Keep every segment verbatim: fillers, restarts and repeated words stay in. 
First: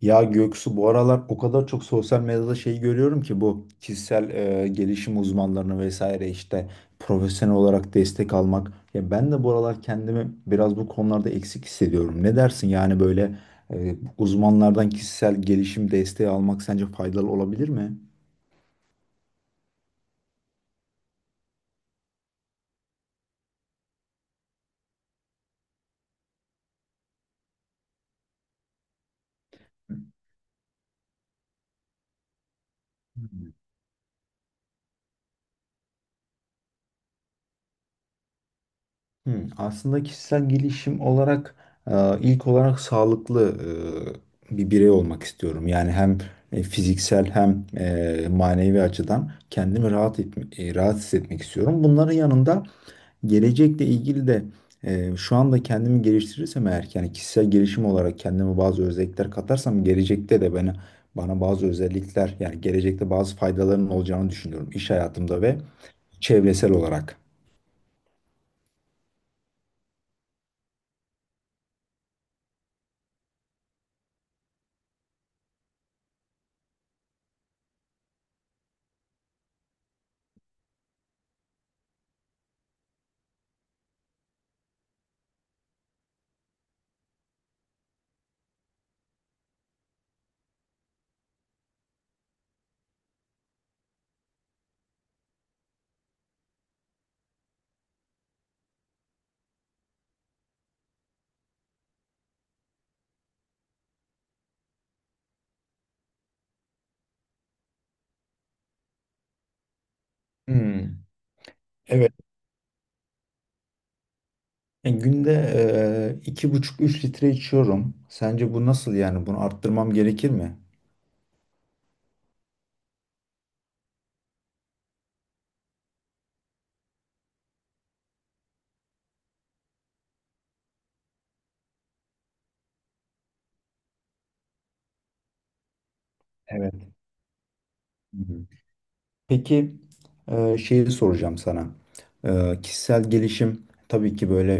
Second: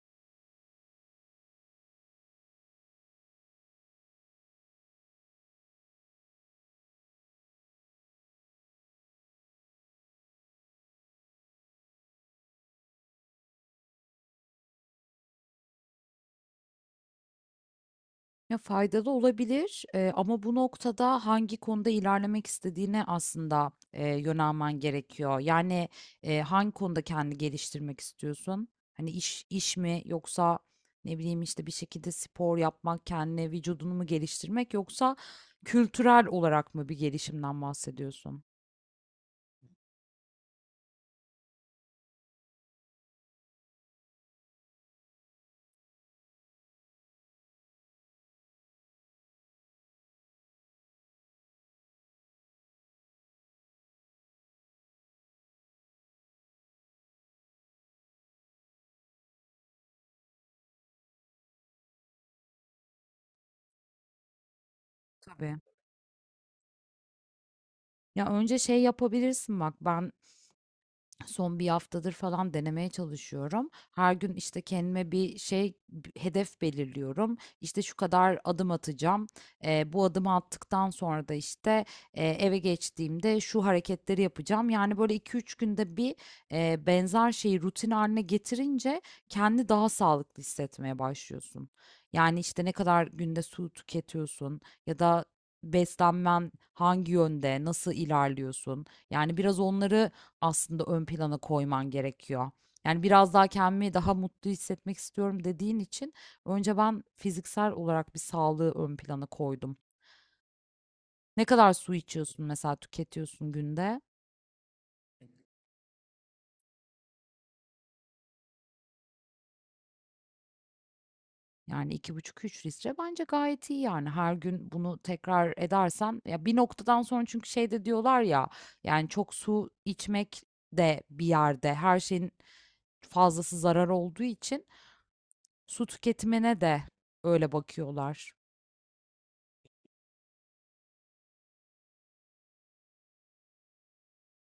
Ya Göksu, bu aralar o kadar çok sosyal medyada şey görüyorum ki bu kişisel e, gelişim uzmanlarını vesaire işte profesyonel olarak destek almak. Ya ben de bu aralar kendimi biraz bu konularda eksik hissediyorum. Ne dersin yani, böyle e, uzmanlardan kişisel gelişim desteği almak sence faydalı olabilir mi? Ya, faydalı olabilir, eee, ama bu noktada hangi konuda ilerlemek istediğine aslında, eee, yönelmen gerekiyor. Yani, eee, hangi konuda kendini geliştirmek istiyorsun? Hani, iş iş mi yoksa ne bileyim, işte, bir şekilde spor yapmak, kendine vücudunu mu geliştirmek yoksa kültürel olarak mı bir gelişimden bahsediyorsun? Hmm, aslında kişisel gelişim olarak e, ilk olarak sağlıklı e, bir birey olmak istiyorum. Yani hem e, fiziksel hem e, manevi açıdan kendimi rahat et, e, rahat hissetmek istiyorum. Bunların yanında gelecekle ilgili de e, şu anda kendimi geliştirirsem eğer, yani kişisel gelişim olarak kendime bazı özellikler katarsam gelecekte de bana bana bazı özellikler, yani gelecekte bazı faydaların olacağını düşünüyorum iş hayatımda Tabii. ve çevresel olarak. Ya, önce şey yapabilirsin bak, ben, son bir haftadır falan denemeye çalışıyorum. Her gün, işte, kendime bir şey, b hedef belirliyorum. İşte, şu kadar adım atacağım. Eee, bu adımı attıktan sonra da, işte, eee, eve geçtiğimde şu hareketleri yapacağım. Yani, böyle iki üç günde bir, eee, benzer şeyi rutin haline getirince kendi daha sağlıklı hissetmeye başlıyorsun. Yani, işte, ne kadar günde su tüketiyorsun ya da beslenmen hangi yönde, nasıl ilerliyorsun? Yani, biraz onları aslında ön plana koyman gerekiyor. Yani biraz daha kendimi daha mutlu hissetmek istiyorum dediğin için önce ben fiziksel olarak bir sağlığı ön plana koydum. Hmm. Ne kadar su Evet. içiyorsun mesela, tüketiyorsun günde? Yani günde eee, iki buçuk üç litre içiyorum. Sence bu nasıl yani? Bunu arttırmam gerekir mi? Yani iki buçuk üç litre bence gayet iyi. Yani her gün bunu tekrar edersen ya bir noktadan sonra, çünkü şey de diyorlar ya, yani çok su içmek de bir yerde, her şeyin fazlası zarar olduğu için su tüketimine Evet. de öyle Hı bakıyorlar. hı. Peki eee, şeyi soracağım sana. Eee, kişisel gelişim tabii ki böyle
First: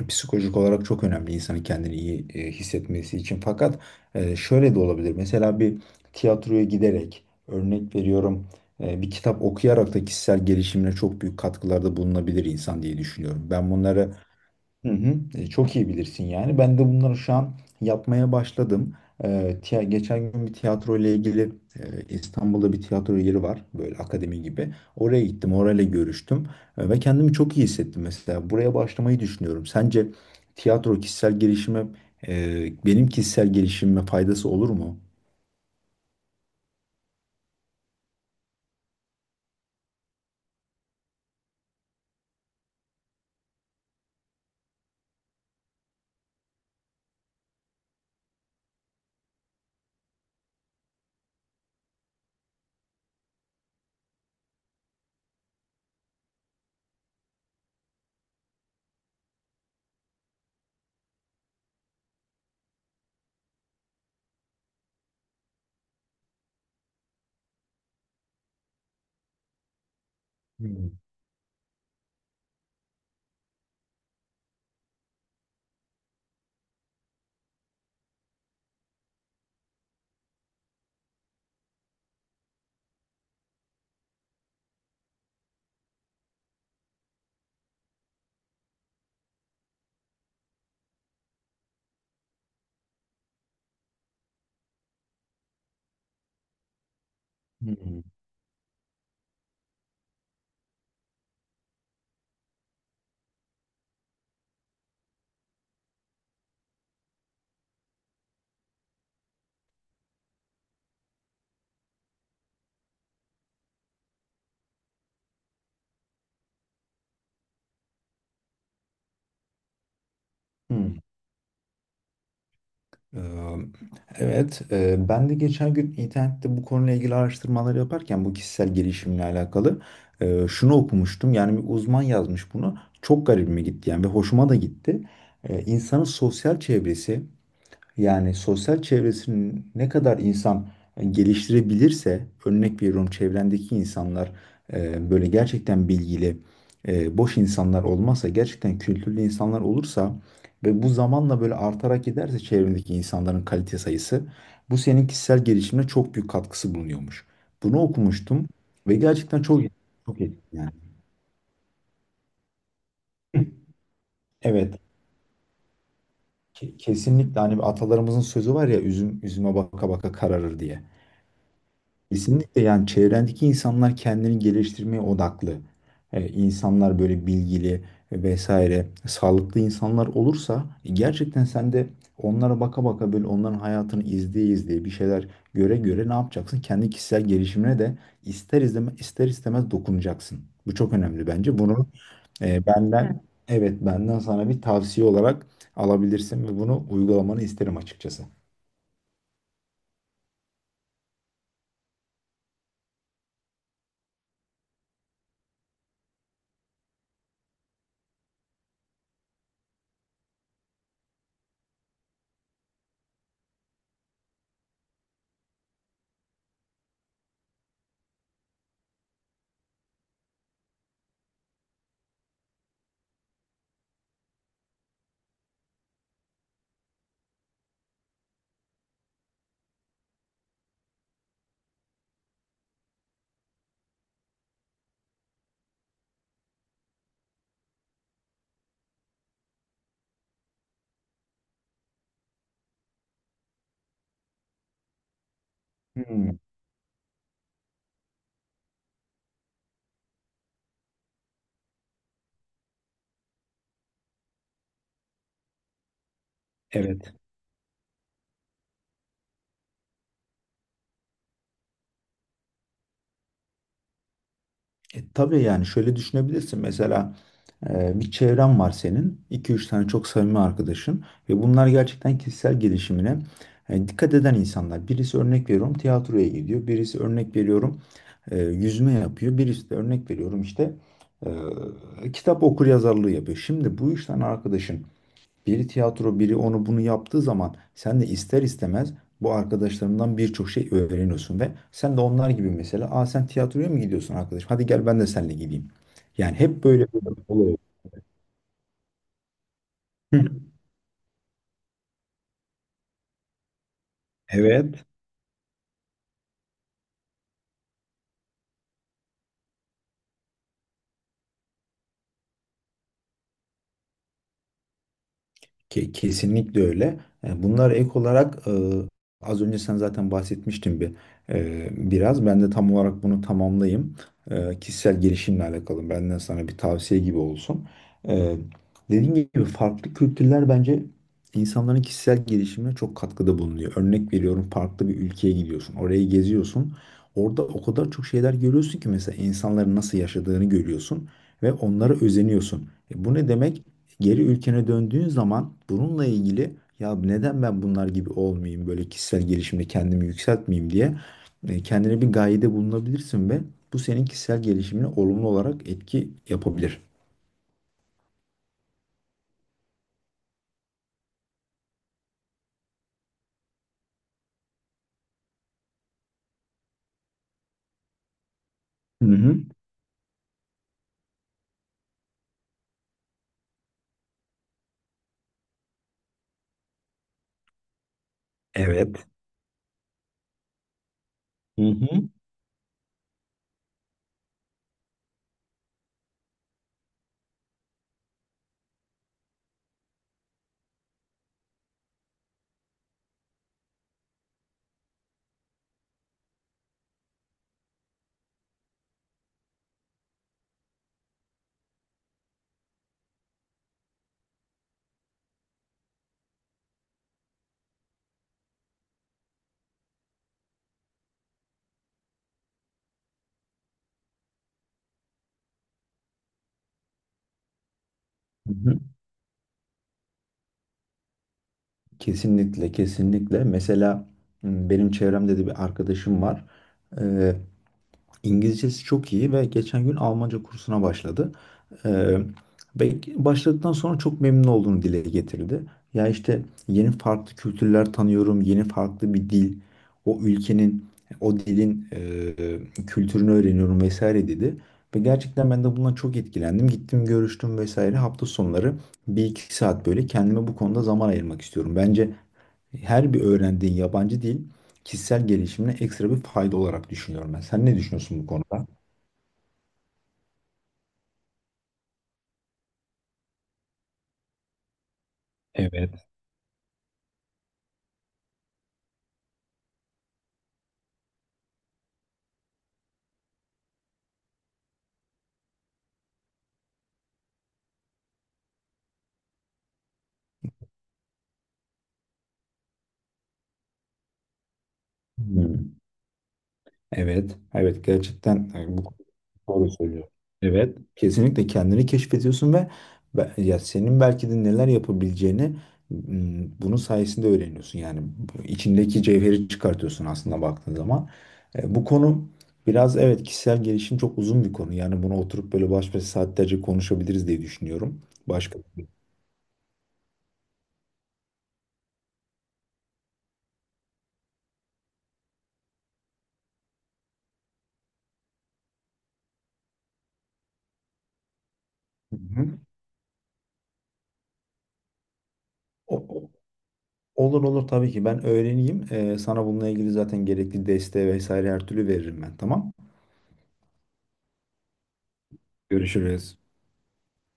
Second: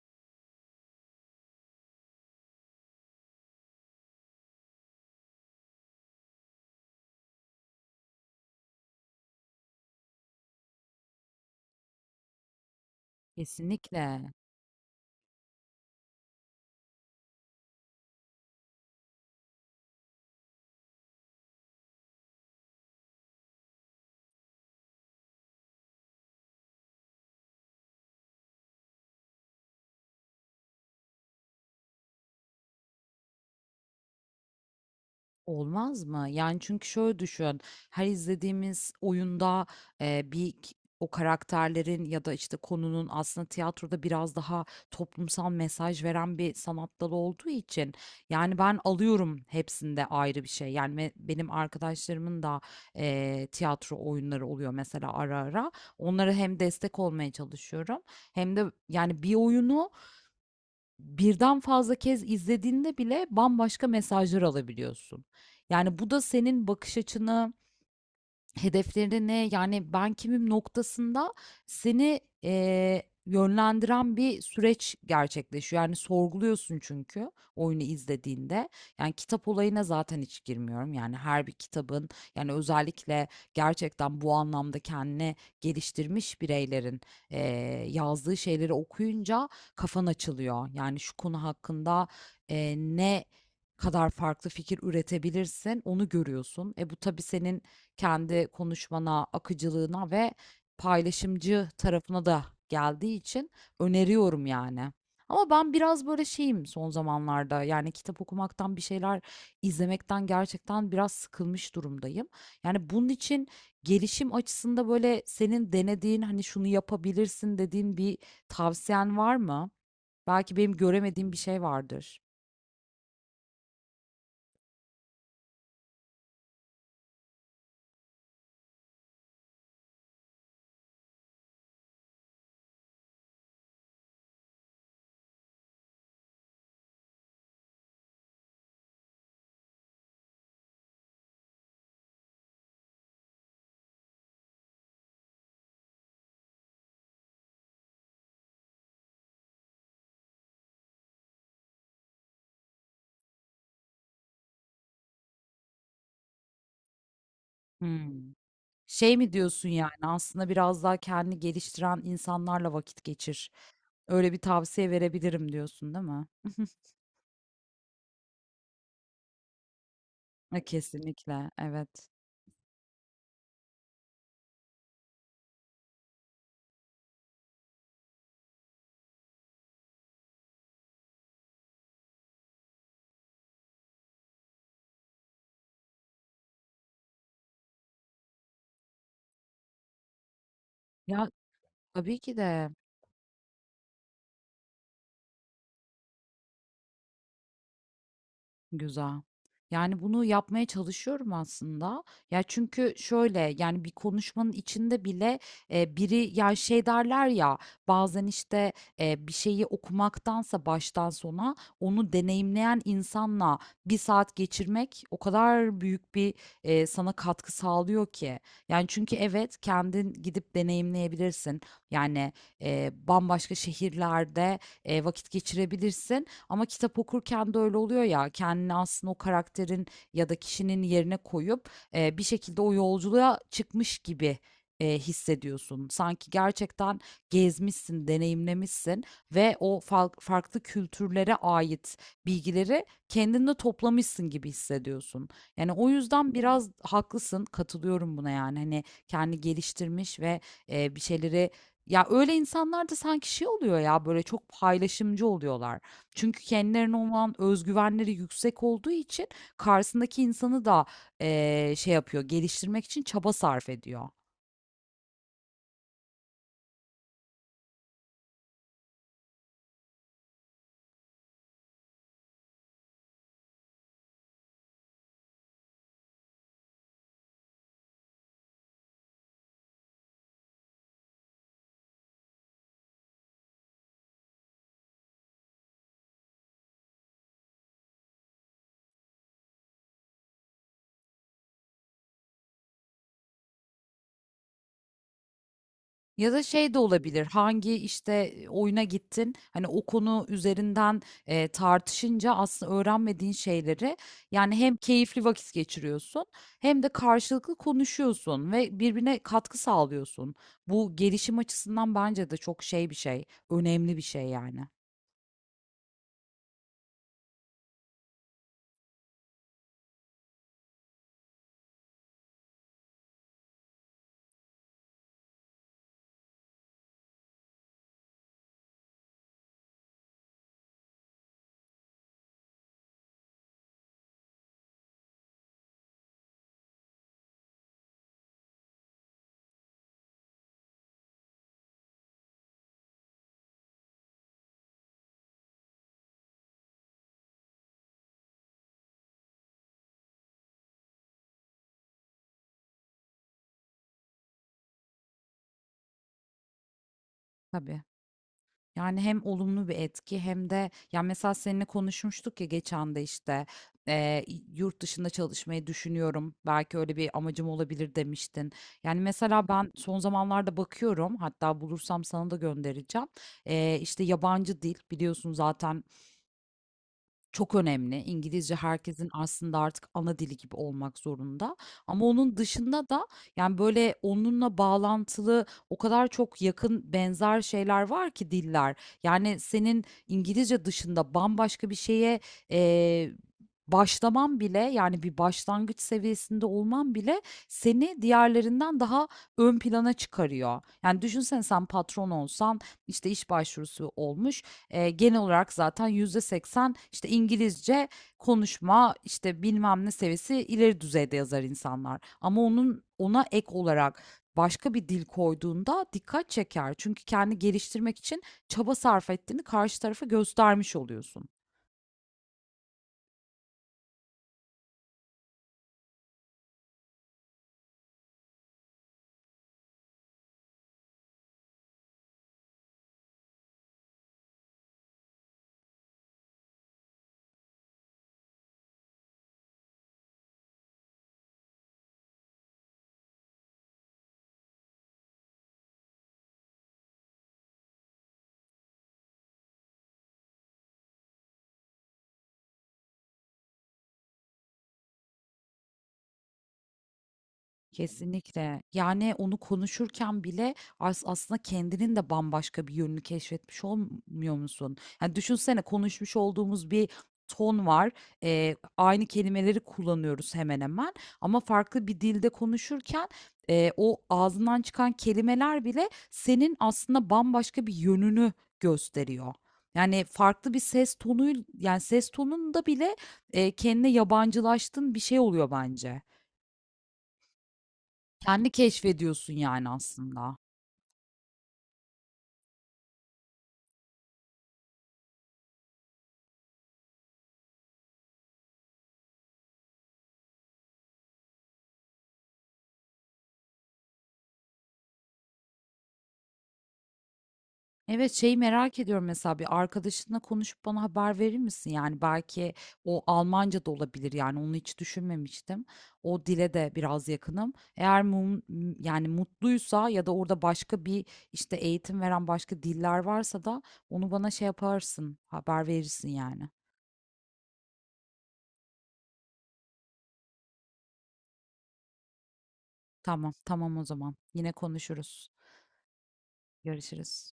eee, psikolojik olarak çok önemli insanın kendini iyi eee, hissetmesi için. Fakat eee, şöyle de olabilir. Mesela bir tiyatroya giderek, örnek veriyorum, eee, bir kitap okuyarak da kişisel gelişimine çok büyük katkılarda bulunabilir insan diye düşünüyorum. Ben bunları. Kesinlikle. Hı hı. E, çok iyi bilirsin yani. Ben de bunları şu an yapmaya başladım. E, tiya- geçen gün bir tiyatro ile ilgili, e, İstanbul'da bir tiyatro yeri var. Böyle akademi gibi. Oraya gittim, orayla görüştüm. E, ve kendimi çok iyi hissettim mesela. Buraya başlamayı düşünüyorum. Sence tiyatro kişisel gelişime, e, benim kişisel gelişimime faydası olur mu? Olmaz mı? Yani çünkü şöyle düşün, her izlediğimiz oyunda e, bir k- o karakterlerin ya da işte konunun, aslında tiyatroda biraz daha toplumsal mesaj veren bir sanat dalı olduğu için, yani ben alıyorum hepsinde ayrı bir şey. Yani me- benim arkadaşlarımın da e, tiyatro oyunları oluyor mesela ara ara. Onlara hem destek olmaya çalışıyorum hem de, yani bir oyunu birden fazla kez izlediğinde bile bambaşka mesajlar alabiliyorsun. Yani bu da senin bakış açını, hedeflerine, ne yani ben kimim Hmm. noktasında seni eee, yönlendiren bir süreç gerçekleşiyor. Yani sorguluyorsun çünkü oyunu izlediğinde. Yani kitap olayına zaten hiç girmiyorum. Yani her bir kitabın, yani özellikle gerçekten bu anlamda kendini geliştirmiş bireylerin eee, yazdığı şeyleri okuyunca kafan açılıyor. Yani şu konu hakkında eee, ne kadar farklı fikir üretebilirsin onu görüyorsun. E bu tabii senin Hı kendi konuşmana, akıcılığına ve paylaşımcı tarafına da geldiği için öneriyorum yani. Ama ben biraz böyle şeyim son zamanlarda. Yani kitap okumaktan, bir şeyler izlemekten gerçekten biraz sıkılmış durumdayım. Yani bunun için gelişim açısında, böyle senin denediğin, hani şunu yapabilirsin dediğin bir tavsiyen var mı? Belki benim hı. göremediğim bir şey vardır. Ee, Evet, e, ben de geçen gün internette bu konuyla ilgili araştırmalar yaparken bu kişisel gelişimle alakalı e, şunu okumuştum. Yani bir uzman yazmış bunu. Çok garibime gitti yani ve hoşuma da gitti. E, İnsanın sosyal çevresi, yani sosyal çevresini ne kadar insan e, geliştirebilirse, örnek veriyorum, çevrendeki insanlar e, böyle gerçekten bilgili, e, boş insanlar olmazsa, gerçekten kültürlü insanlar olursa ve bu zamanla böyle artarak giderse çevrendeki insanların kalite sayısı, bu senin kişisel gelişimine çok büyük katkısı bulunuyormuş. Bunu Hmm. okumuştum ve Şey mi gerçekten çok diyorsun, yani çok aslında etkili yani. biraz daha kendini geliştiren insanlarla vakit geçir. Öyle bir Evet, tavsiye verebilirim diyorsun, değil mi? ke- kesinlikle, hani atalarımızın sözü var ya, üzüm üzüme baka baka kararır E, diye. kesinlikle, evet. Kesinlikle, yani çevrendeki insanlar kendini geliştirmeye odaklı. Ee, insanlar böyle bilgili vesaire sağlıklı insanlar olursa e, gerçekten sen de onlara baka baka, böyle onların hayatını izleye izleye bir şeyler göre göre ne yapacaksın? Kendi kişisel gelişimine de ister izleme, ister istemez dokunacaksın. Bu çok önemli Ya bence. Bunu. tabii ki e, Evet. de. benden evet benden sana bir tavsiye olarak alabilirsin ve bunu uygulamanı isterim açıkçası. Güzel. Yani, bunu yapmaya çalışıyorum aslında. Ya, çünkü şöyle, yani, bir konuşmanın içinde bile, eee, biri ya, şey derler ya, bazen, işte, eee, bir şeyi okumaktansa baştan sona onu deneyimleyen insanla bir saat geçirmek o kadar büyük bir, eee, sana katkı sağlıyor ki. Yani, çünkü evet, kendin gidip deneyimleyebilirsin. Yani, eee, bambaşka şehirlerde, eee, vakit geçirebilirsin ama kitap okurken de öyle oluyor ya, kendini aslında o karakterin ya da kişinin yerine koyup e, bir şekilde o yolculuğa çıkmış gibi e, hissediyorsun. Sanki gerçekten gezmişsin, deneyimlemişsin ve o fal- farklı kültürlere ait bilgileri kendinde toplamışsın gibi hissediyorsun. Yani o yüzden Hmm, biraz haklısın, katılıyorum buna yani. Hani kendi geliştirmiş ve e, bir şeyleri, ya öyle insanlar da sanki şey oluyor ya, böyle çok paylaşımcı oluyorlar. Çünkü kendilerine evet. olan özgüvenleri yüksek olduğu için karşısındaki insanı da eee, şey yapıyor, geliştirmek için çaba sarf ediyor. E, tabii yani, şöyle düşünebilirsin. Mesela e, bir çevren var senin. İki üç tane çok samimi arkadaşın. Ve bunlar gerçekten kişisel gelişimine e, dikkat eden insanlar. Birisi, örnek veriyorum, tiyatroya gidiyor. Birisi, örnek veriyorum, e, yüzme yapıyor. Birisi de, örnek veriyorum, işte e, kitap okur yazarlığı yapıyor. Şimdi bu üç tane arkadaşın biri tiyatro, biri onu bunu yaptığı zaman sen de ister istemez bu arkadaşlarından birçok şey öğreniyorsun ve sen de onlar gibi, mesela, aa, sen tiyatroya mı gidiyorsun arkadaşım? Hadi gel, ben de seninle gideyim. Ya Yani da hep şey de böyle bir olabilir, olay. hangi işte oyuna gittin, hani o konu Hı. üzerinden eee, tartışınca aslında öğrenmediğin şeyleri, yani hem Evet. keyifli vakit geçiriyorsun hem de karşılıklı konuşuyorsun ve birbirine katkı sağlıyorsun. Bu gelişim açısından bence de çok şey bir şey, önemli bir şey yani. Ke- Kesinlikle öyle. E, Bunlar ek olarak, e, az önce sen zaten bahsetmiştin bir e, biraz. Ben de tam olarak bunu tamamlayayım. E, Kişisel gelişimle alakalı benden sana bir tavsiye gibi olsun. E, Dediğim gibi, farklı kültürler bence insanların kişisel gelişimine çok katkıda bulunuyor. Örnek veriyorum, farklı bir ülkeye gidiyorsun, orayı geziyorsun. Orada o kadar çok şeyler görüyorsun ki, mesela, insanların nasıl yaşadığını görüyorsun ve onlara özeniyorsun. E, Bu ne demek? Geri ülkene döndüğün zaman bununla ilgili ya neden ben bunlar gibi olmayayım, böyle kişisel gelişimde kendimi yükseltmeyeyim diye e, kendine bir gayede bulunabilirsin ve bu senin kişisel gelişimine olumlu olarak etki yapabilir. Tabii. Yani hem olumlu bir etki hem de, ya mesela seninle konuşmuştuk ya geçen de, işte eee, yurt dışında çalışmayı düşünüyorum, belki öyle bir amacım olabilir demiştin. Yani Hı hı. mesela ben son zamanlarda bakıyorum, hatta bulursam sana da göndereceğim. Eee işte yabancı dil biliyorsun, zaten çok önemli. İngilizce Evet. herkesin aslında artık ana dili gibi olmak zorunda. Hı Ama hı. onun dışında da, yani böyle onunla bağlantılı o kadar çok yakın benzer şeyler var ki, diller. Yani senin İngilizce dışında bambaşka bir şeye eee başlaman bile, yani bir başlangıç seviyesinde olman bile seni diğerlerinden daha ön plana çıkarıyor. Yani düşünsene, sen patron olsan, işte iş başvurusu olmuş. Eee, genel olarak zaten yüzde seksen işte İngilizce konuşma, işte bilmem ne seviyesi ileri düzeyde yazar insanlar. Ama onun, ona ek olarak başka bir dil koyduğunda dikkat çeker. Çünkü kendi geliştirmek için Hı çaba hı. sarf ettiğini karşı tarafa göstermiş oluyorsun. Kesinlikle, kesinlikle. Mesela m, benim çevremde de bir arkadaşım var. Ee, İngilizcesi çok iyi ve geçen gün Almanca kursuna başladı. Ee, ve başladıktan sonra çok memnun olduğunu dile getirdi. Ya işte, yeni farklı kültürler tanıyorum, yeni farklı bir dil, o ülkenin, o dilin e, kültürünü öğreniyorum vesaire dedi. Ve gerçekten ben de bundan çok etkilendim. Gittim, görüştüm vesaire. Hafta sonları bir iki saat böyle kendime bu konuda zaman ayırmak istiyorum. Bence her bir öğrendiğin yabancı dil kişisel gelişimine ekstra bir fayda olarak düşünüyorum ben. Sen ne düşünüyorsun bu Kesinlikle. konuda? Yani onu konuşurken bile as aslında kendinin de bambaşka bir yönünü keşfetmiş olmuyor musun? Yani düşünsene, Evet. konuşmuş olduğumuz bir ton var. Ee, aynı kelimeleri kullanıyoruz hemen hemen. Ama farklı bir dilde konuşurken e, o ağzından çıkan kelimeler bile senin aslında bambaşka bir yönünü gösteriyor. Yani farklı bir ses tonu, yani ses tonunda bile e, kendine yabancılaştığın bir şey oluyor Hmm. bence. Evet. Evet, gerçekten Kendi e, bu keşfediyorsun yani doğru söylüyor. aslında. Evet. Kesinlikle kendini keşfediyorsun ve be- ya senin belki de neler yapabileceğini m, bunun sayesinde öğreniyorsun. Yani bu içindeki cevheri çıkartıyorsun, aslında baktığın zaman. E, bu konu biraz, evet, kişisel gelişim çok uzun bir konu. Yani bunu oturup böyle baş başa saatlerce konuşabiliriz diye düşünüyorum. Evet, şeyi Başka merak bir. ediyorum, mesela bir arkadaşınla konuşup bana haber verir misin? Yani belki o Almanca da olabilir, yani onu hiç düşünmemiştim. O dile de biraz yakınım. Eğer mum, m- yani mutluysa, ya da orada başka bir işte eğitim Hı veren hı. başka diller varsa da onu bana şey yaparsın, haber o- verirsin o- yani. Olur olur, tabii ki ben öğreneyim. E, sana bununla ilgili zaten gerekli desteği vesaire her türlü veririm ben, tamam. Tamam, tamam o zaman. Yine konuşuruz. Görüşürüz. Görüşürüz.